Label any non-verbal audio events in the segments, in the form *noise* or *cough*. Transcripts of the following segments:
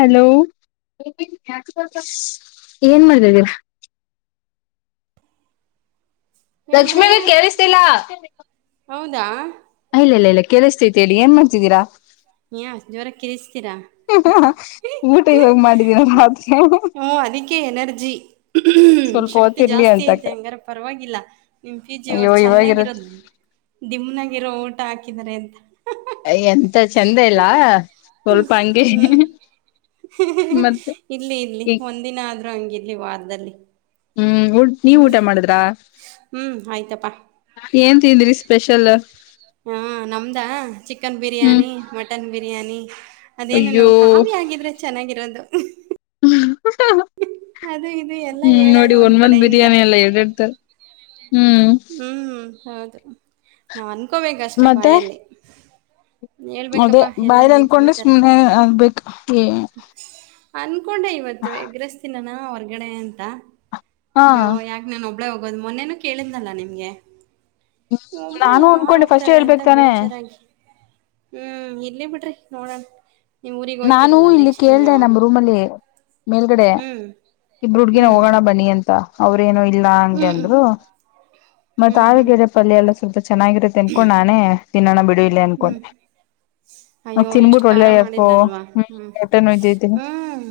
Hello ಏನ್ ಮಾಡಿದ್ದೀರಾ ಹೇಳ್ರಿ ಲಷ್ಮೀಗೆ ಕೇಳ್ಸ್ತೀಲ ಹೌದಾ ಇಲ್ಲ ಇಲ್ಲ ಕೇಳಸ್ತೈತಿ ಹೇಳಿ ಏನ್ ಮಾಡ್ತಿದ್ದೀರಾ ಐ ಜೋರಾಗಿ ಊಟ *unintelligible* ಇವಾಗ ಮಾಡಿದೀನ ರಾತ್ರಿ ಹುಂ ಅದಿಕ್ಕೆ ಎನರ್ಜಿ ಸ್ವಲ್ಪ ಶಕ್ತಿ ಹೊತ್ತಿರ್ಲಿ ಜಾಸ್ತಿ ಅಂತಕ ಐತೆ ಹಂಗಾರ ಪರವಾಗಿಲ್ಲ ನಿಮ್ಮ ಫ್ಯೂಚರ್ *unintelligible* ಅಯ್ಯೋ ಅವ್ರು ಚೆನ್ನಾಗಿರೋ ಇವಾಗಿರತ್ ದಿಮ್ನಾಗಿರೋ ಊಟ ಹಾಕಿದಿದ್ದಾರೆ ಅಂತ ಯ ಎಂತ ಚೆಂದ ಇಲ್ಲ ಸ್ವಲ್ಪ ಹಂಗೆ ಹ್ಮ್ ಮತ್ತೆ ಇಲ್ಲಿ ಇಲ್ಲಿ ಈ ಒಂದಿನ ಆದ್ರೂ ಹಂಗಿರ್ಲಿ ವಾರದಲ್ಲಿ *inaudible* ಹ್ಮ್ ನೀವ್ ಹ್ಮ್ ಊಟ ಮಾಡಿದ್ರಾ ಹ್ಮ್ ಆಯ್ತಪ್ಪಾ ಏನ್ ತಿಂದ್ರಿ ಸ್ಪೆಷಲ್ ಹಾ ನಮ್ದ ಚಿಕನ್ ಹ್ಮ್ ಬಿರಿಯಾನಿ ಮಟನ್ ಬಿರಿಯಾನಿ ಅದೇನು ಅಯ್ಯೋ ನಮ್ಮ ಕಾವಿ ಆಗಿದ್ರೆ ಚೆನ್ನಾಗಿರೋದು ಅದು ಇದು ಎಲ್ಲ ಹ್ಮ್ ಹೇಳಲ್ಲ ನೋಡಿ ಒಂದ್ ಒಂದ ಮಂತ್ ಕಡೆಯಿಂದ ಬಿರಿಯಾನಿ ಎಲ್ಲ ಎರಡ ಇಡ್ತಾರೆ ಹ್ಮ್ ಹೌದು ನಾವ್ ಅನ್ಕೋಬೇಕಷ್ಟೇ ಮತ್ತೆ ಬಾಯಲ್ಲಿ ಅದೇ ಹೇಳ್ಬೇಕಪ್ಪಾ ಎಲ್ಲ ಬಾಯ ಏನ್ ಅಲ್ಕೊಂಡ್ರೆ ಸಮಾಚಾರ ಸುಮ್ನೆ ಹ್ಮ್ ಅಲ್ಬೇಕೇ ಅನ್ಕೊಂಡೆ ಇವತ್ತು ಎಗ್ ರೈಸ್ ತಿನ್ನನ ಹೊರ್ಗಡೆ ಅಂತ ಹಾ ಅಯ್ಯೋ ಯಾಕ್ ನಾನ್ ಒಬ್ *unintelligible* ಮೊನ್ನೆನು ಕೇಳಿದ್ನಲ್ಲಾ ನಿಮ್ಗೆ ಒಬ್ಳು ನಾನು ಯಾರ ಅನ್ಕೊಂಡೆ ಫಸ್ಟ್ ಹೋಗ್ತಾರೆ ಹೇಳ್ಬೇಕ ಅಂತ ತಾನೆ ಬೇಜಾರಾಗಿ ಹ್ಮ್ ಇಲ್ಲಿ ಬಿಡ್ರಿ ನೋಡಣ ನಾನು ಇಲ್ಲಿ ಕೇಳ್ದ ನಮ್ಮ್ ರೂಮ್ ಅಲ್ಲಿ ಮೇಲ್ಗಡೆ ಹ್ಮ್ *inaudible* ಇಬ್ರು ಹುಡ್ಗನ ಹ್ಮ್ ಹೋಗೋಣ ಬನ್ನಿ ಅಂತ ಅವ್ರ ಇ ಹ್ಮ್ ಹ್ಮ್ ಮ ಹ್ಮ್ ಹ್ಮ್ *inaudible* ಚೆನ್ನಾಗಿರುತ್ತೆ ಅನ್ಕೊಂಡ್ ನಾನೇ ತಿನ್ನೋಣ ಬಿಡ ಇಿಲ್ಲ ಹ್ಮ್ ಅನ್ಕೊಂಡೆ ನ ತಿನ್ಬಿಟ್ಟು ಒಳ್ಳೆ *inaudible* ಲ್ವಾ ಹ್ಮ್ ಹ್ಮ ಹೊಟ್ಟೆ ನೋಯ್ತೈತಿ ಹ್ಮ್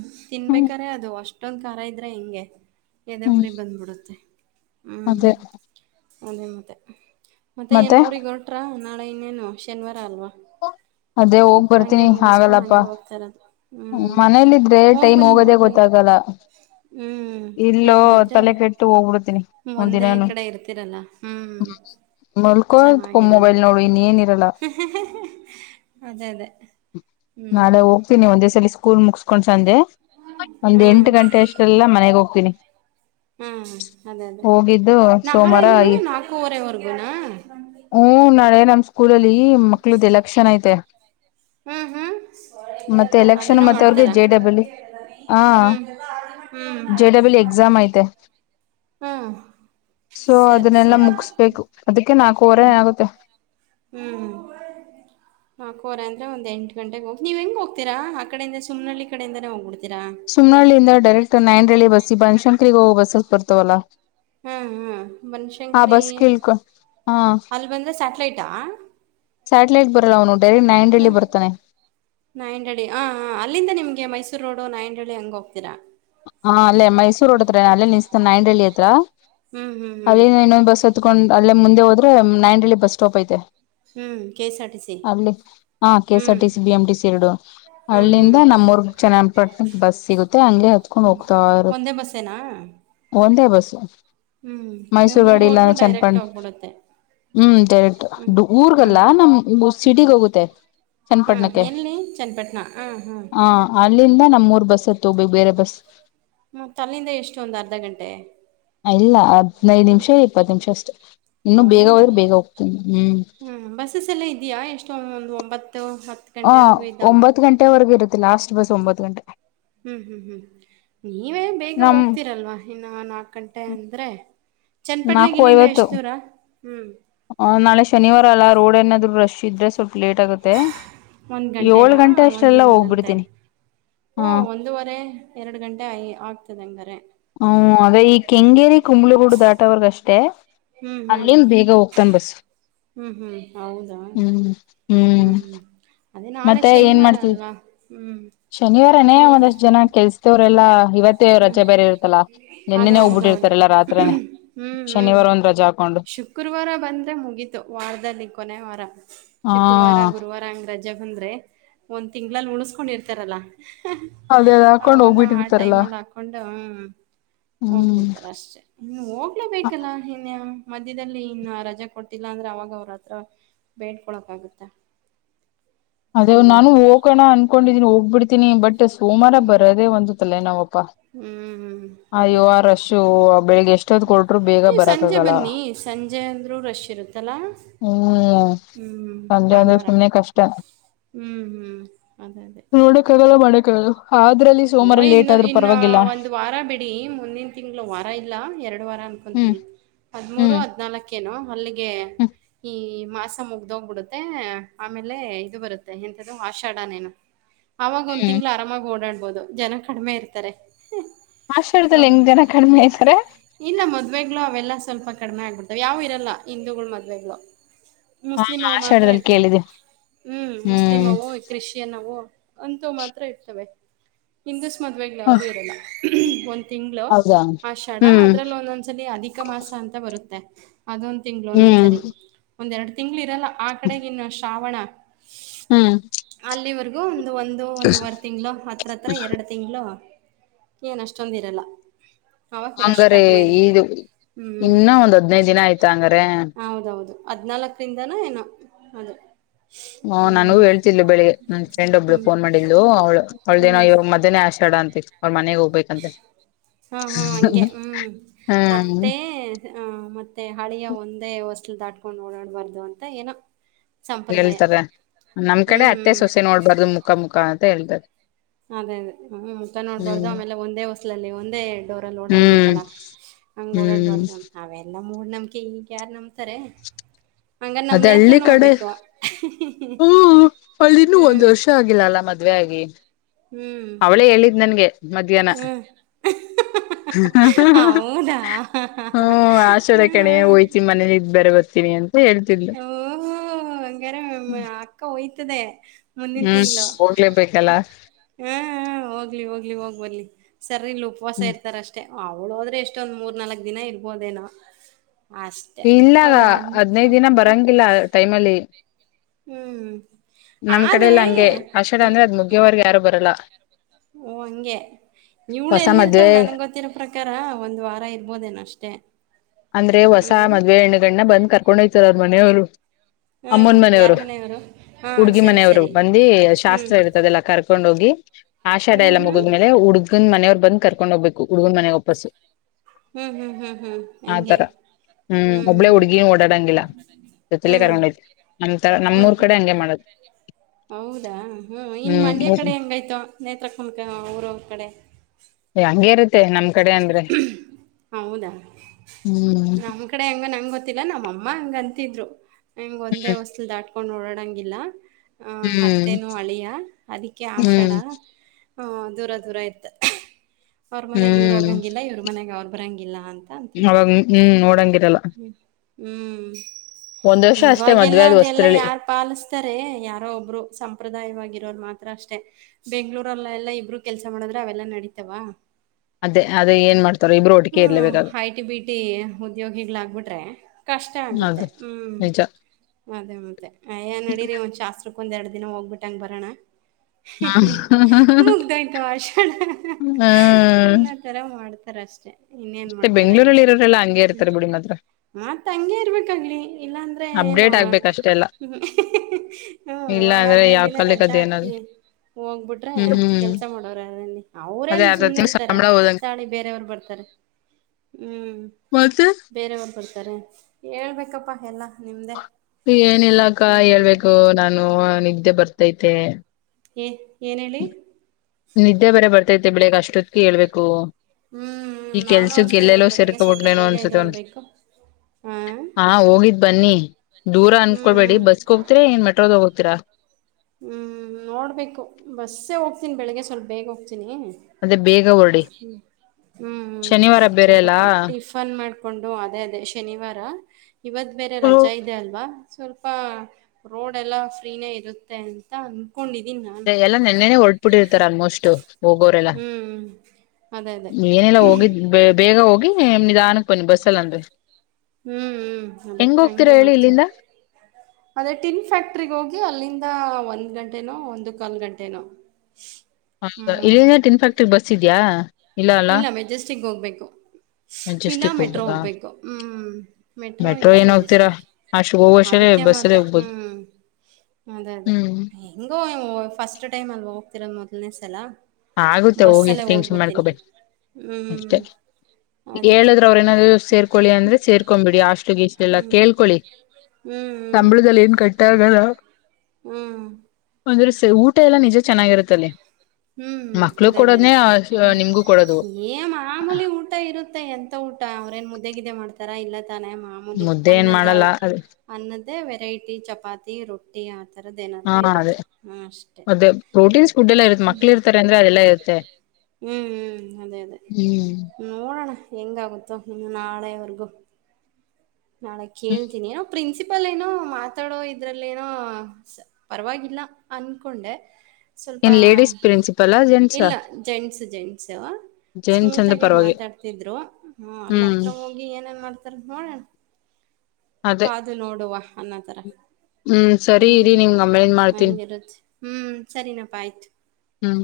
ಹ್ಮ್ ತಿನ್ಬೇಕ್ರ ಅದು ಅಷ್ಟೊಂದ ಖಾರ ಇದ್ರೆ ಹೆಂಗ ಹಗೆ ಎದೆ ಹ್ಮ್ ಊರಿಗೆ ಬಂದ್ಬಿಡುತ್ತೆ ಹ್ಮ್. ಅದೇ ಅದೇ ಮತ್ತೆ ಮತ್ತೆ ಏನು ಊರಿಗೆ ಹೊರಟ್ರ ನಾಳೆ ಇನ್ನೇನು ಶನಿವಾರ ಅಲ್ವಾ ಅದೇ ಹೋಗ್ ಬರ್ತೀನಿ ಹಂಗೆ ಮುಗಿಸ್ಕೊಂಡು ಹಾಗಲ್ಲಪ್ಪ ಹಂಗೆ ಹೋಗ್ತಾ ಇರೋದು. ಹ್ಮ್. ಮನೇಲ್ಲ ಇದ್ರೆ ಟೈಮ್ ಹೋಗ್ಬನ್ನಿ, ಹೋಗೋದೇ ಹೋಗ್ಬನ್ನಿ. ಗೊತ್ತ ಲ್ಲ ಹ್ಮ್. ಇಲ್ಲೋ ಇಲ್ಲಿದ್ರೆ ತಲೆ ಕೆಟ್ಟು ಹೋಗ್ಬಿಡ್ತೀ ಒಂದೇ ಕಡೆ ಇರ್ತರಲ್ಲ ಹ್ಮ್ ಮಲ್ಕೋ ಅತ್ಕೋ ಚೆನ್ನಾಗಿರಲ್ಲ. ಮೊಬೈಲ್ ನೋಡು ಇನ್ ಏನ್ಇರಲ್ಲ ಅದೇ ಅದೇ. ನಾಳೆ ಹ್ಮ್. ಹೋಗ್ತೀನಿ ಒಂದೇ ಸಲ ಸ್ಕೂಲ್ ಮುಗಸ್ಕೊಂಡ್ ಸಂಜೆ ಒಂದ್ ಎಂಟು ಹ್ಮ್. ಗಂಟೆ ಅಷ್ಟೆಲ್ಲ ಮನೆಗ್ ಹೋಗ್ತೀನಿ ಹಾ ಅದೇ ಅದೇ ಹೋಗಿದ್ದು ಸೋಮವಾರ ನಾಳೆನನು ನಾಲ್ಕೂವರೆವರ್ಗೂನಾ ಹ್ಮ ನಾಳೆ ನಮ ಸ್ಕೂಲಲ್ಲಿ ಮಕ್ಳದ ಎಲೆಕ್ಷನ್ ಐತೆ ಹ್ಮ್ ಹ್ಮ್ ಮತ್ತೆ ಎಲೆಕ್ಷನ್ ಅದನ್ನು ಮತ್ತೆ ಅವ್ರಿಗೆ ಮಾಡ್ತಾರ ಜೆ ಡಬ್ಲ್ಯೂ ಹ ಹ್ಮ್ ಹ್ಮ್ *inaudible* ಜೆ ಡಬ್ಲ್ಯೂ ಎಕ್ಸಾಮ್ ಅಯ್ತೆ ಹ್ಮ್ ಸೊ ಸರಿ ಅದುನ್ನೆಲ್ಲ ಸರಿ ಮುಗುಸ್ಬೇಕು ಅದಿಕೆ ನಾಲ್ಕು ಹೊರೆ ಆಗುತ್ತೆ ಹ್ಮ್ ನಾಲ್ಕುವರೇ ಅಂದ್ರೆ ಒಂದ್ ಎಂಟ ಗಂಟೆಗೆ ಹೋಗಿ ನೀನವು ಹೆಂಗ ಹೋಗ್ತೀರ ಆ ಕಡೆಯಿಂದ ಸು್ನಳ್ಳಿ ಕಡೆಯಿಂದಾನೇ ಹೋಗ್ಬಿಡ್ತೀ ಸುಮ್ಹಳ್ಳಿಯಿಂದ ಡೈರೆಕ್ಟ್ ನೈನ್ರೇಳಿ ಬಸ್ಸಿ ಬನ್ಶಂಕರಿಗೆ ಹೋಗುವ ಬಸ್ಸಸ್ ಬರ್ತವಲ್ಲ ಹ್ಮ್ ಹ್ಮ್ ಬನಶಂಕರಿ ಇಳ್ಕೊ ಅಲ್ಲಿ ಬಂದ್ರೆ ಸ್ಯಾಟ್ಲೈಟಾ ಸ್ಯಾಟಿಲೈಟ್ ಬರಲ್ಲ ಅವನು ಡೈರೆಟ್ ಹ್ಮ ನೈಂಡಲ್ಲಿ ಬರ್ತಾನೆ ನಾಯಂಡಹಳ್ಳಿ ಹ ಹ ಅಲ್ಲಿಂದ ನಿಮ್ಗೆ ಮೈಸೂರು ರೋಡು ನಾಯಂಡಹಳ್ಳಿ ಹಂಗ ಹೋಗ್ತೀರಾ ಹಾ ಅಲ್ಲ ಮೈೂರೋಡ್ತ್ರ ಅಲ್ಲೇ ನನಿಲ್ಲ್ಸತನೇ ನೈಂಡ್ಹಳ್ಳಿ ಹತ್ರ ಹ್ಮ್ ಹ್ಮ್ ಹ್ಮ್ ಅಲ್ಲಿಂದ ಇನ್ನೊಂದ್ ಬಸ್ ಹತ್ಕೊಂಡ್ ಅಲ್ಲೇ ಮುಂದೆ ಹೋದ್ರೆ ನಾಯಂಡಹಳ್ಳಿ ಬಸ್ ಸ್ಟಾಪ್ ಐತೆ ಹ್ಮ್ K S R T C ಅಲ್ಲಿ ಹ ಕೆ ಎಸ್ ಆರ್ ಹ್ಮ್ T C B M T C ಎರಡು ಹ್ಮ್ ಹಳ್ಳಂದ ಹ್ಮ್ ನಮ್ಮೂರಿಗೆ ಚೆನ್ನರಾಯ್ ಟ್ ಬಸ್ ಸಿಗುತ್ತೆ ಹಂಗೆ ಹತ್ಕೊಂಡ್ ಹೋಗ್ತಾ ಇತ್ತೆ ಒಂದೇ ಬಸ್ಸೇನಾ ಒಂದೇ ಬಸ್ ಹ್ಮ್ ನೀವ್ ಮೂರ್ವರ್ಗೂ ಡೈರೆಕ್ಟ್ ಹೋಗ್ಬಿಡುತ್ತೆ ಹ್ಮ್ ಊರ್ಗಲ್ಲಾ ನಮ್ ಸಿಟಿಗ ಹೋಗುತ್ತೆ ಹಾಂ ಚನ್ನಪಟ್ಟಣಕ್ಕೆ ಎಲ್ಲಿ ಚನ್ನಪಟ್ಟಣ ಹಾಂ ಹಾಂ ಹ ಅಲ್ಲಿಂದ ನಮಮೂೂರ್ ಬಸ್ ಎತ್ ಹೋಗ್ಬೇಕು ಬೇರೆ ಬಸ್ ಹ್ಮ ತಲ್ಲಿಂದ ಎಷ್ಟು ಒಂದು್ ಅರ್ಧ ಗಂಟೆ ಇಲ್ಲ ಹದ್ನೈದು ಹ್ಞೂ ನಿಮಿಷ ಇಪ್ಪತ್ತು ನಿಮಿಷ ಅಷ್ಟೇ *inaudible* ಹೌದಾ ಹ್ಮ್ ಬಸ್ಸಸ್ ಎಲ್ಲ ಇದ್ಯಾ ಎಷ್ಟೊ ಒಂದ ಒಂಬತ್ತು. ಹತ್ತು ಹ ಗಂಟೆವರೆಗೂ ಇದ್ದಾವ ಒಂಬತ್ ಗಂಟೆವರೆಗ ಇರುತ್ತೆ ಲಾಸ್ಟ್ ಬಸ್ ಒಂಬತ್ ಗಂಟೆ. ಹ್ಮ್ ಹ್ಮ್ ಹ್ಮ್ ನೀವೇ ಬೇಗ ನಮ್ ಹೋಗ್ತೀರಲ್ವಾ ಇನ್ನ ನಾಕ್ ಗಂಟೆ ಅಂದ್ರೆ. ಚನ್ನಪಟ್ಣ ಗಲ್ಲಿಂದ ಎಷ್ಟು ದೂರ ಹ್ಮ್. ಹ ನಾಳೆ ಶನಿವಾರ ಅಲ್ಲಾ ರೋಡ್ ಏನಾದ್ರು ರಶ್ ಇದ್ರೆ ಸ್ವಲ್ಪ ಲೇಟ್ ಆಗುತ್ತೆ. ಒಂದ್ ಏಳ್ ಗಂಟೆನಾ ಗಂಟೆ ಅಷ್ಟೆಲ್ಲ ಒಂದೂವರೆ ಗಂಟೆ. ಹೋಗ್ಬಿಡ್ತೀನಿ ಓ ಹಾ ಒಂದೂುವರೆ ಎರಡ್ ಗಂಟೆ ಆಗ್ತದ ಹಂಗಾರೆ. ಹ್ಮ ಅದೇ ಈ ಕೆಂಗೇರಿ ಕುಂಬ್ಳಗೂಡು ದಾಟೋವರ್ಗ ಅಷ್ಟೇ. ಹ್ಮ್ ಹ್ಮ್. ಅಲ್ಲಿಂದ ಬೇಗ ಹೋಗ್ತನ್ ಬಸ್ ಹ್ಮ್ ಹ್ಮ್ ಹೌದಾ ಹ್ಮ್ *unintelligible* ಅದೇ ನಾಳೆ ಮತ್ತೆ ಏನ್ ಶನಿವಾರ ಮಾಡ್ತಿವಿ ಅಲ್ವಾ ಹ್ಮ್ ಶನಿವಾರನೇ ಏ ಒಂದಷ್ಟು ಜನ ಕೆಲ್ಸ್ದೇವ್ರಲ್ಲಾ ಇವತ್ತು. ಮತ್ತೆ ಹ್ಮ್ ರಜೆ ಬೇರೆ ಇರ್ತ್ತಲ್ಲಾ ಅದು ನಿನ್ನೆನೆ ಹೌದೌದು ಹೋಗ್ಬಿಟ್ಟಿರ್ತಾರಲ್ಲ ರಾತ್ರ ಹ್ಮ್ ಹ್ಮ್ ಶನಿವಾರ ಒಂದ್ ರಜೆ ಹಾಕೊಂಡು. ಶುಕ್ರವಾರ ಬಂದರೆ ಮುಗತು ವಾರದಲ್ಲಿ ಕೊನೆಯ ವಾರ ಹಾ ಶುಕ್ರವಾರ ಗುರುವಾರ ಅಂಗ್ರಾಜ್. ಜಗಂದ್ರೆ ಒಂದ್ ತಿಂಗಳಲ್ಲಿ ಉಣಸ್ಕೊಂಡಿರ್ತಾರಲ್ಲಾ. ಅದೇ ಅದು ಹಾಕೊಂಡ್ ಹೋಗ್ಬಿಟ್ಟಿರ್ತಾರಲ್ಲ. ಹ್ಮ ಹ್ಮ್ ಹೋಗ್ಬಿಡ್ತಾರ ಅಷ್ಟೇ ಇನ್ನು ಹೋಗ್ಲೇಬೇಕಲ್ಲ ಇ. ಮಧ್ಯದಲ್ಲಿ ಇನ್ನ ರಜಾ ಕೊಡ್ತಿಲ್ಲಾ ಅಂದ್ರೆ ಅವಾಗ ಅವ್ರ ಹತ್ರ. ಬೇಡ್ಕೊಳಕ ಆಗುತ್ತ. ಅದೇ ನಾನು ಹೋಗೋಣ ಅನ್ಕೊಂಡಿದೀನಿ ಹೋಗ್ಬಿಡ್ತೀನಿ ಬಟ್. ಸೋಮಾರ ಬರೋದೇ ಒಂದ ತಲೆ ನಾವಪ್ಪಾ. ಹ್ಮ್ ಆ ಅದೇ ಇವ ಅದೇ ಆರ್ರಸ್ಸು ಬೆಳಿಗ್ಗೆ ಎಷ್ಟೊದ್ ಕೊಟರು ಬೇಗ ಬರಕ್ಕಾಗಲ್ಲ. ವಿಜಯಂದರು ರಶ್ ಇರುತ್ತಲ್ಲಾ. ಹ್ಮ್ ಸಂಜ ಆದ್ರೂ ಭಾನುವಾರ ಸುಮ್ಮ್ನೆ ಕಷ್ಟ. ಹ್ಮ್ ಹ್ಮ್ ಅದೇ ಅದೇ ಲ್ಲ ಮಾಡ ಕೇಳು ಓ ಇಂದು ಇನ್ನ ಒಂದ್ ವಾರ ಬಿಡಿ ಮುಂದಿನ ತಿಂಗಳು ವಾರ ಇಲ್ಲ ಎರಡು ಎಡು ವಾರ ಹ್ಮ್ ಅನ್ಕೊತನಿ ಹದ್ಮೂರು ಹ್ಮ್ ಹದ್ನಲ್ಕೇನು ಅಲ್ಲಿಗೆ ಹ್ಮ್ ಈ ಮಾಸ ಮುಗ್ದೋಗ್ಬಿಡುತ್ತೆ ಆಮೇಲೆ ಇದು ಬರುತ್ತೆ ಎಂತ್ದು ಆಷಾಢನೇನು ಅವಾಗ ಒಂದ್ ಹ್ಮ್ ತಿಂಗ್ಳ ಆರಾಮಾಗಿ ಓಡಾಡ್ಬೋದು ಜನ ಕಡಿಮೆ ಇರ್ತಾರೆ ಆಶ್ರದಲ್ಲಿ ಹೆಂಗ ಜನ ಕಡಿಮೆ ಆಐ್ತಾರೆ ಅವೆಲ್ಲಾ ಸ್ವಲ್ಪ ಕಡಿಮೆ ಆಗ್ಬಿಡ್ತವೆ ಯಾವವು ಇರಲ್ಲ ಹಿಂದೂಗಳು ಮದ್ವೆಗಳು. ಹಾ ಮುಸ್ಲಿಮವು ಮಾತ್ರ ಆಷಾಢದಲ್ಲಿ ಇರ್ತವೆ ಕೇಳಿದೆ ಹ್ಮ್ ಮುಸ್ಲಿಮವು ಕ್ರಿಶ್ಚಿಯನ್ವು. ಅಂತ ಮಾತ್ರ ಇರ್ತವೆ. ಹಿಂದೂಸ್ ಮದುವೆಗಳು ಯಾವುದೂ ಇರೋಲ್ಲ ಒ ತಿಂಗಳು ಹೌದಾ ಆಷಡ ಹ್ಮ್ ಅದ್ರಲ್ಲ ಒಂದೊಂದ್ಸಲಿ ಅಧಿಕ ಮಾಸ ಅಂತ ಬರುತ್ತೆ. ಅದೊಂದ್ ತಿಂಗಳು ಹ್ಮ್ ಒನ್ನೊಂದ್ಸರಿ ಒಂದ್ ಎರಡು ತಿಂಗ್ಗಳು ಇರಲ್ಲ ಆ ಕಡೆಗ ಇನ್ನು ಶ್ರಾವಣ. ಹ್ಮ್ ಅಲ್ಲಿವರೆಗೂ ಒಂದು ಒಂದು ಒಂದವರೆ ತಿಂಗಳು ಹತ್ರ ಹತ್ರ ಎರಡು ತಿಂಗಳು. ಹ ಏನ ಅಷ್ಟೊಂದ ಇರಲ್ಲ. ಆವಾಗ ರಶ್ ಹಂಗಾರ ಕಡಿಮೆ ಇರುತ್ತೆ ಇದು ಹ್ಞೂ ಇನ್ನೂ ಒಂದ್ ಹದ್ನೈದು ದಿನ ಆಯ್ತಾ ಹಂಗಾರ. ಹದ್ನಾಲ್ಕರಿಂದಾನ ಏನ ಅದು. ಹ ಹ್ಞೂ ನಾನು ಹೇಳ್ತಿದ್ಲು ಬೆಳಿಗ್ ನನ್ ಫ್ರೆಂಡ್ ಹ್ಞೂ ಒಬ್ಳ ಫೋನ್ ಮಾಡ್ಲು ಅವಳು ಹ್ಞೂ ಅವಳ್ದೇನ ಇವಾಗ. ಆಷಡ ಅ ಹೋಗಬೇಕಂತ್ರೆ ಹಾ ಹಾ ಅಗೆ ಹ್ಮ್ ಹ್ಮ್ ಅತ್ತೆ ಅ ಮತ್ತೆ ಹಳಿಯ ಒಂದೇ ಹೊಸ್ಲ್ ದಾಟ್. ಹಕೊಂಡ್ ಓಡಾಡ್ಬಾರ್ದು ಅಂತ ಏನೋ. ಸಂಪ್ರದಾಯ ಹೇಳ್ತಾರೆ ನಮ್ ಹ್ಞೂ ಕಡೆ ಅತ್ತೆ ಹ್ಞೂ ಸೊಸೆ ನೋಡ್ಬಾರ್ದು ಮುಖ ಮುಖ ಅಂತ ಹೇಳ್ತಾರೆ. ಅದೇ ಅದೇ ಹ್ಮ ತ ನೋಡ್ಬಾರ್ದು ಹ್ಮ್ ಆಮೇಲೆ ಒಂದೇ ಹೊಸ್ಲಲ್ಲಿ ಒಂದೇ ಡೋರಲ್ಲಿ ಹ್ಮ್ ಓಡಾಡ್ಬೇಕಲ್ಲ. ಹಂಗ್ ಹ್ಮ್ ಓಡಾಡ್ಬಾರ್ದ ಅವೆಲ್ಲ ಮೂಡ್ ನಮ್ಕೆ ಈಗ ಯಾರ್ ನಂಬತಾರೆ. ಹಂಗ ನಮ್ ಅದೇ ಹಳ್ಳಿ ನೇತ್ರನ ಕಡೆ ಹೋಗ್ಬೇಕು. ಹ್ಮ್ ಅಳ್ಳಿನ್ನು ಒಂದ್ ಹ್ಮ್ ವರ್ಷ ಆಗಿಲ್ಲ ಅಲ್ಲ ಮದ್ವೆ ಆಗಿ ಹ್ಮ್ ಅವಳೇ ಹೇಳಿದ್ ನನ್ಗೆ ಮಧ್ಯಾಹ್ನ ಹ್ಮ್ ಹೌದಾ ಹ್ಮ ಆಷಾಡ ಹ್ಮ ಕಣೆ ಹೋಯ್ತಿನಿ ಮನೇಲಿ ಇದ ಬರವಂತ್ ತಿ ಅಂತ ಹೇಳ್ತಿದ್ಲು ಓ ಅಂಗರೇ ಅಕ್ಕ ಹೋಯ್ತದೆ ಮುಂದಿನ್ ಹ್ಮ್ ತಿಂಗಳು ಹೋಗ್ಲೇಬೇಕಲ್ಲ ಹ್ಮ್ ಹ್ಮ್ ಹೋಗ್ಲಿ ಹೋಗ್ಲಿ ಹೋಗ್ ಬರ್ಲಿ. ಸರ್ ಇಲ್ಲಿ ಉಪವಾಸ ಹ್ಮ್ ಇರ್ತಾರೆ ಅಷ್ಟೇ. ಅವ್ಳು ಹೋದ್ರೆ ಎಷ್ಟೊಂದ್ ಮೂರ್ ನಾಲ್ಕ್ ದಿನ ಇರ್ಬೋದೇನೊ. ಇಲ್ಲ ಹದ್ನೈದ ದಿನ ಹ್ಮ್ ಬರಂಗಿಲ್ಲ ಟೈಮಲ್ಲಿ ಹ್ಮ್ ನಮ್ ಕಡೆ ಎಲ್ಲ ಆದ್ರೆ ಹಂಗೆ ಆಷಾಡ ಅಂದ್ರೆ ಅದ್ ಮುಗಿಯವರ್ಗೆ ಯಾರು ಬರಲ್ಲ ಓ ಹಂಗೆ ಇವ್ಳು ಹೊಸ ಎಲ್ಲಿ ಇರ್ತಾಳ ಮದ್ವೆ ನನ್ಗೆ ಗೊತ್ತಿರೋ ಪ್ರಕಾರ ಒಂದ್ ವಾರ ಇರ್ಬೋದೇನೊ ಅಷ್ಟೇ. ಅಂದ್ರೆ ಹೊಸ ಹ್ಮ್ ಮದ್ವೆ ಹೆಣ್ಣುಗಂಡನ ಬಂದ್ ಕರ್ಕೊಂಡ ಹಯ್ತಾರೆ ಅವ್ರು ಮನೆಯವ್ರು ಹ್ಮ್ ಯಾರ್ ಮನೆಯವರು ಹಾ ಹುಡುಗಿ ಸರಿ ಮನೆಯವರು ಸರಿ ಬಂದಿ ಹ್ಮ್ ಶಾಸ್ತ್ರ ಇರ್ತದೆಲ್ಲ ಕರ್ಕೊಂಡ ಹೋಗಿ ಆಷಾಡ ಹ್ಮ್ ಹ್ಮ್ ಎಲ್ಲ ಮುಗಿದ್ಮೇಲೆ ಹ್ಮ್ ಹುಡ್ಗನ್ ಮನೆಯವ್ ಬಂದ್ ಕರ್ಕೊಂಡ್ ಹೋಗ್ಬೇಕು ಹುಡ್ಗನ್ ಮನೆಗ್ ಒಪ್ಪಸು ಹ್ಮ್ ಹ್ಮ್ ಹ್ಮ್ ಹ್ಮ್ ಹಂಗೆ ಹ್ಮ್ ಒಬ್ಬಳೇ ಹುಡುಗಿ ಓಡಾಡಂಗಿಲ್ಲ ಜೊತೆಯಲ್ಲೇ ಹ್ಮ್ ಕರ್ಕೊಂಡು ಹೋಗಿ ನಮ್ ತ ಹ್ಮ್ ನಮ್ಮೂರ್ ಹ್ಮ್ ಕಡೆ ಹಂಗೆ ಮಾಡದು ಹೌದಾ ಹ್ಮ ಇನ್ ಮಂಡ್ಯ ಕಡೆ ಹೆಂಗಾಯ್ತು ನೇತ್ರಕ್ಕಮ ಊರವ್ರ ಕಡೆ. ಎ ಹಂಗೆ ಇರುತ್ತೆ ನಮ ಕಡೆ ಅಂದ್ರೆ. ಹ್ಮ್ ನಮ್ ಕಡೆ ಹೆಂಗನ್ ನಂಗ್ ಗೊತ್ತಿಲ್ಲ ನಮ್ಮ ಅಮ್ಮ ಹಂಗಂತಿದ್ರು. ಹ್ಮ್ ಒಂದೇ ಹೊಸ್ತಿಲ್ ದಾಟ್ಕೊಂಡ್ ಓಡಾಡಂಗಿಲ್ಲ ಹ ಹ್ಮ್ ಅತ್ತೇನು ಅಳಿಯ ಅದಿಕ್ಕೆ ಆಷಾಢ ಹ್ಮ್ ಹ್ಮ್ ದೂರ ದೂರ ಇತ್ತು ಅವ್ರ ಮನೆಗೆ ಇವ್ರು ಹೋಗ ಹ್ಮ್ ಹೋಗಗಿಲ್ಲ ಇವ್ರ ಮನ್ಯಾಗ ಅವರು ಬರಂಗಿಲ್ಲ ಅಂತ *inaudible* ಅಂತಿದ್ರು್ಮ ಅವಾಗ ಹ್ಮ್ ಹ್ಮ್ ಒಂದು ಇವಾಗೆಲ್ಲ ಅದೆಲ್ಲಾ ಯಾರ್ ಪಾಲಿಸ್ತಾರೆ. ಯಾರೋ ಒಬ್ರು ಸಂಪ್ರದಾಯವಾಗಿರೋರು ಮಾತ್ರ *unintelligible* ಅಷ್ಟೆ ಬೆಂಗ್ಗಳೂರ್ಲ್ಲ ಎಲ್ಲಾ ಇಬ್ರು ಕೆಲ್ಸ ಮಾಡದ್ರೆ ಅವೆಲ್ಲಾ ನಡೀತಾವ ಅದೇ ಅದೇ ನ್ ಮಾಡ್ತಾರಾರೆ ಇಬ್ಬರು ಒಟ್ಟಿಗೆ ಹ್ಞ ಇರ್ಲೇಬೇಕಾಗ ಐ ಟಿ ಬಿ ಟಿ ಉದ್ಯೋಗಿಗಳಾಗ್ಬಿಟ್ರೆ ಕಷ್ಟ ಆಗುತ್ತೆ ಅದೇ ನಿಜ ಹ್ಞ ಅದೇ ಮತ್ತೆ ಅಯ್ಯ ನಡಿರಿ ಒಂದ್ ಶಾಸ್ತ್ರಕ್ ಒಂದ್ ಎರಡ್ ದಿನ ಹೋಗ್ಬಿಟ್ಟಂಗ ಬರೋಣ ಹ ಹ್ಮ್ ಹ್ಮ್ ಮುಗ್ದಯ್ತು ಆಷಾಢ ಹ್ಮ ಅನ್ನೋ ತರ ಮಾಡ್ತ. ತ ಇನ್ನೇನ್ ಮತ್ತೆ ಮಾಡ್ತಾರ ಅಲ್ಲಿ ಬೆಂಗ್ಗಳೂರಲ್ಲಿ ಇರೋರೆಲ್ಲಾ ಹಂಗೆ ಇರ್ತಾರೆ ಬಿಡಿ ಮಾತ್ರ ಮತ್ ಹಂಗಗೆ ಇರ್ಬೇಕಾಗ್ಲಿ. ಇಲ್ಲಾಂದ್ರೆ ಏನು ಅಪ್ಡೇಟ್ ಆಗ್ಬೇಕ ಅಷ್ಟೆ ಎಲ್ಲ ಹ್ಮ ಇಲ್ಲ ವಾರ ಅಂದ್ರೆ ಹದ್ನೈದ ಯಾವ ದಿನ ಕಾಲಕ್ ರಜಾ ಅದ ಹಾಕಿ ಏನಾದ್ರು ಹೋಗ್ಬಿಟ್ರೆ ಹ್ಮ್ ಕೆಲ್ಸ ಮಾಡೋರಯಾರಲ್ಲಿ ಅದೇ ಅವ್ರೇನ್ ಅರ್ಧ ಸುಮನೆ ತಿಂಗ್ಳ ಇರ್ತಾರೆ ರೆ ಸಂಬಳ ಹೋದಂಗ ನಾಳಿ ಬೇರೆಯವರ ಬರ್ತಾರೆ. ಹ್ಮ್ ಮತ್ತೆ ಬೇರೆ ಬರತಾರೆ. ಹೇಳಬೇಕಪ್ಪಾ ಎಲ್ಲಾ ನಿಮ್ದೆ ಏನಿಲ್ಲ ಅಕ್ಕ ಹ್ಮ್ ಹೇಳಬೇಕು ನಾನು ನಿದ್ದೆ ಬರ್ತೈತೆ. ಏ ಏನ ಹೇಳಿ ನಿದ್ದೆ ಬೇರೆ ಬರ್ತೈತೆ ಬೆಳಿಗ್ ಅಷ್ಟೊತ್ಕೇಳ್ಬೇಕು. ಹ್ಮ್ ನಾನು ಅಷ್ಟೇ ಬೆಳಿಗ್ಗೆ ಸ್ವಲ್ಪ ಸೇರ್ಕೊಬಿಟ್ಲೇನೋ ಬೇಗ ಅನ್ಸುತ್ತೆ ಒನ್ಸ ಎದ್ದೇಳ್ಬೇಕು ಹಾ ಹೋಗಿದ್ ಬನ್ನಿ ದೂರ ಹ್ಮ್ ಅನ್ಕೊಳ್ಬೇಡಿ ಹ್ಮ್ ಬಸ್ಗ ಹೋಗ್ತೀರಾ ಏನ್ ಮೆಟ್ರೋದಾಗ ಹೋಗ್ತೀರಾ. ಹ್ಮ್ ನೋಡ್ಬೇಕು ಬಸ್ಸೇ ಹೋಗ್ತೀನಿ ಬೆಳಿಗ್ಗೆ ಸ್ವಲ್ಪ ಬೇಗ ಹೋಗ್ತೀನಿ. ಅದೇ ಬೇಗ ಹೊರ್ಡಿ ಹ ಹ್ಮ್ ಶನಿವಾರ ಬೇರೆ ಸ್ವಲ್ಪ ಅಲ್ಲಾ ಟಿಫನ್ ಮಾಡ್ ಕೊಂಡು ಅದೇ ಅದೇ ಶನಿವಾರ ಇವತ್ ಬೇರೆ ರಜಾ ಇದೆ ಅಲ್ವಾ ಸ್ವಲ್ಪ ರೋಡ್ ಎಲ್ಲ ಫ್ರೀನೇ ಇರುತ್ತೆ ಅಂತ ಅ ಎಲ್ಲಾ ನೆನ್ನೆ ಹೊರ್ಟಬಿಟ್ಟಿರ್ತಾರ ಆಲ್ಮೋಸ್ಟ್ ಹೋಗೋರೆಲ್ಲ ಹ್ಮ್ ಅದೇ ಅದೇ ಏನೆಲ್ಲ ಹೋಗಿದ ಬೇಗ ಹೋಗಿ ಹ್ಮ್ ನಿಧಾನಕ ಬನ್ನಿ ಬಸ್ಸಲ್ಲ ಆದ್ರೆ ಹ್ಮ್ ಹ್ಮ್ ಅದೇ ಹಂಗೆ ಹೇಳಿ ಮಾಡ್ತೀ ಇಲ್ಲಿಂದ ಅದೇ ಟಿನಫ್ಯಾಕ್ಟರಿ ಗೆ ಹೋಗಿ ಅಲ್ಲಿಂದ ಒಂದ್ ಗಂಟೆನೋ ಒಂದು ಕಾಲ್ ಗಂಟೆನೋ ಹೌದ ಹ್ಮ್ ಇಲ್ಲಿ ಟಿನಫ್ಯಾಕ್ಟರಿ ಬಸ್ ಇದ್ಯಾಾ ಇಲ್ಲ ಮೆಜೆಸ್ಟಿಕ ಹೋಗ್ಬೇಕು ಇಲ್ಲ ಮೆಜೆಸ್ಟಿಕ್ ಮೆಟ್ರೋ ಹೋಗ್ಬೋದಾ ಹೋಗ್ಬೇಕು ಹ್ಮ್ ಮೆಟ್ರೋ ಇಲ್ಲ ಏನ್ ಹೋಗ್ತೀರಾ ಮೆಜೆಸ್ಟಿಕ್ ಅಷ್ಟು ಅ ಹೋಗುವಷ್ಟೇ ಅ ಬಸ್ಸಲ್ಲೇ ಮತ್ತೆ ಹೋಗ್ಬೋದು ಹ್ಮ್ ಅದೇ ಅದೇ ಹ್ಮ್ ಹೆಂಗೋ ಫಸ್ಟ್ ಟೈಮ್ ಅ ರ ಮೊದಲನೇ ಸಲ ಹ ಆಗುತ್ತೆ ಹೋಗಿ ಬಸ್ಸಲ್ಲೇ ಟೆಂಗಷನ ಹೋಗ್ಬರ್ತೀನಿ ಮಾಡ್ಕೊಬೇಡಿ ಹ್ಮ್ ಅಷ್ಟೆ ಅದಕ್ಕೆ ಹೇಳದ್ರ ಅವ್ರಏನಾದ್ರು ಸೇರ್ಕೊಳ್ಳಿ ಅಂದ್ರೆ ಸೇರ್ಕೊಂಬಿಡಿ ಆ ಎಲ್ಲ ಹ್ಮ್ ಕೇಳ್ಕೊಳ್ಳಿ ಹ್ಮ್ ಸಂಬಳದಲ್ಲಿ ಏನ್ ಕಟ್ಟ ಆಗಲ್ಲ ಹ್ಮ್ ಒಂದ್ರೆ ಊಟ ಎಲ್ಲಾ ನಿಜ ಚೆನ್ನಾಗಿರುತ್ತಲ್ಲಿ ಹ್ಮ್ ಮಕ್ಳು ಅದೇ ಅದೇ ಅದೇ ಕೊಡೋದ್ನೇ ನಿಮ್ಗೂ ಕೊಡೋದು ಹ್ಮ ಏ ಮಾಮೂಲಿ ಊಟ ಇರುತ್ತ ಎಂತ ಊಟ ಅವ್ರೇನ್ ಮುದ್ದೆಗಿದ್ದೇ ಮಾಡ್ತಾರಾ ಇಲ್ಲ ಾನೆ ಮಾಮೂಲಿ ಮುದ್ದೆ ಏನ್ ಅನ್ನದ ಮಾಡಲ್ಲ ಅದೇ ಅನ್ನದೇ ವೆರೈಟಿ ಚಪಾತಿ ರೊಟ್ಟಿ ಆ ಥರದ್ದ ಹಾ ಏನಾದರೂ ಅದೇ ಇರುತ್ತೆ ಅಷ್ಟೇ ಅದೇ ಪ್ರೋಟೀನ್ಸ್ ಫುಡ್ ಎಲ್ಲ ಹ್ಞ ಮಕ್ಳ ಇರ್ತಾರೆ ಅಂದ್ರೆ ಅದೆಲ್ಲಾ ಇರುತ್ತೆ ಹ್ಮ್ ಹ್ಮ್ ಅದೇ ಅದೇ ಹ್ಮ್ ನೋಡೋಣ ಹೆಂಗಾಗುತ್ತೋ ಇನ್ನು ನಾಳೆವರೆಗೂ ನಾಳೆ ಕೇಳ್ತಿನಿ ಪ್ರಿನ್ಸಿಪಲ್ ಪಲ್ ಏನೋ ಮಾತಾಡೋ ಇದ್ರಲ್ಲಿ ಏನೋ ಪರವಾಗಿಲ್ಲ ಅನ್ಕೊಂಡೆ ಸ್ವಲ್ಪ ಏನ್ ಲೇಡಿಸಸ್ ಪ್ರಿನ್ಸಿಪಲ್ ಆ ಇಲ್ಲ ಜೆಂಟ್ಸ್ ಜೆಂಟ್ಸ್ ಜೆಂಟ್ಸ್ ಸ್ಮೂತ್ ಅಂದ್ರೆ ಆಗೇ ಪರವಾಗಿ ಮಾತಾಡ್ತಿದ್ರು ಹ ಅಲ್ಲ ಹ್ಮ್ ಹತ್ರ ಹೋಗಿ ಏನೇನ್ ಮಾಡ್ತಾರ ನೋಡೋಣ ಅದೇ ಕಾದು ನೋಡುವ ಅನ್ನತರ ಹ್ಮ್ ಸರಿ ಹ್ಮ್ ಇರಿ ನಿಮ್ಗೆ ಆಮೇಲ್ ಮಾಡ್ತೀನಿ ಹಂಗಿರುತ್ತ ಹ್ಮ್ ಸರಿನಪ್ಪಾ ಆಯ್ತು ಹ್ಮ್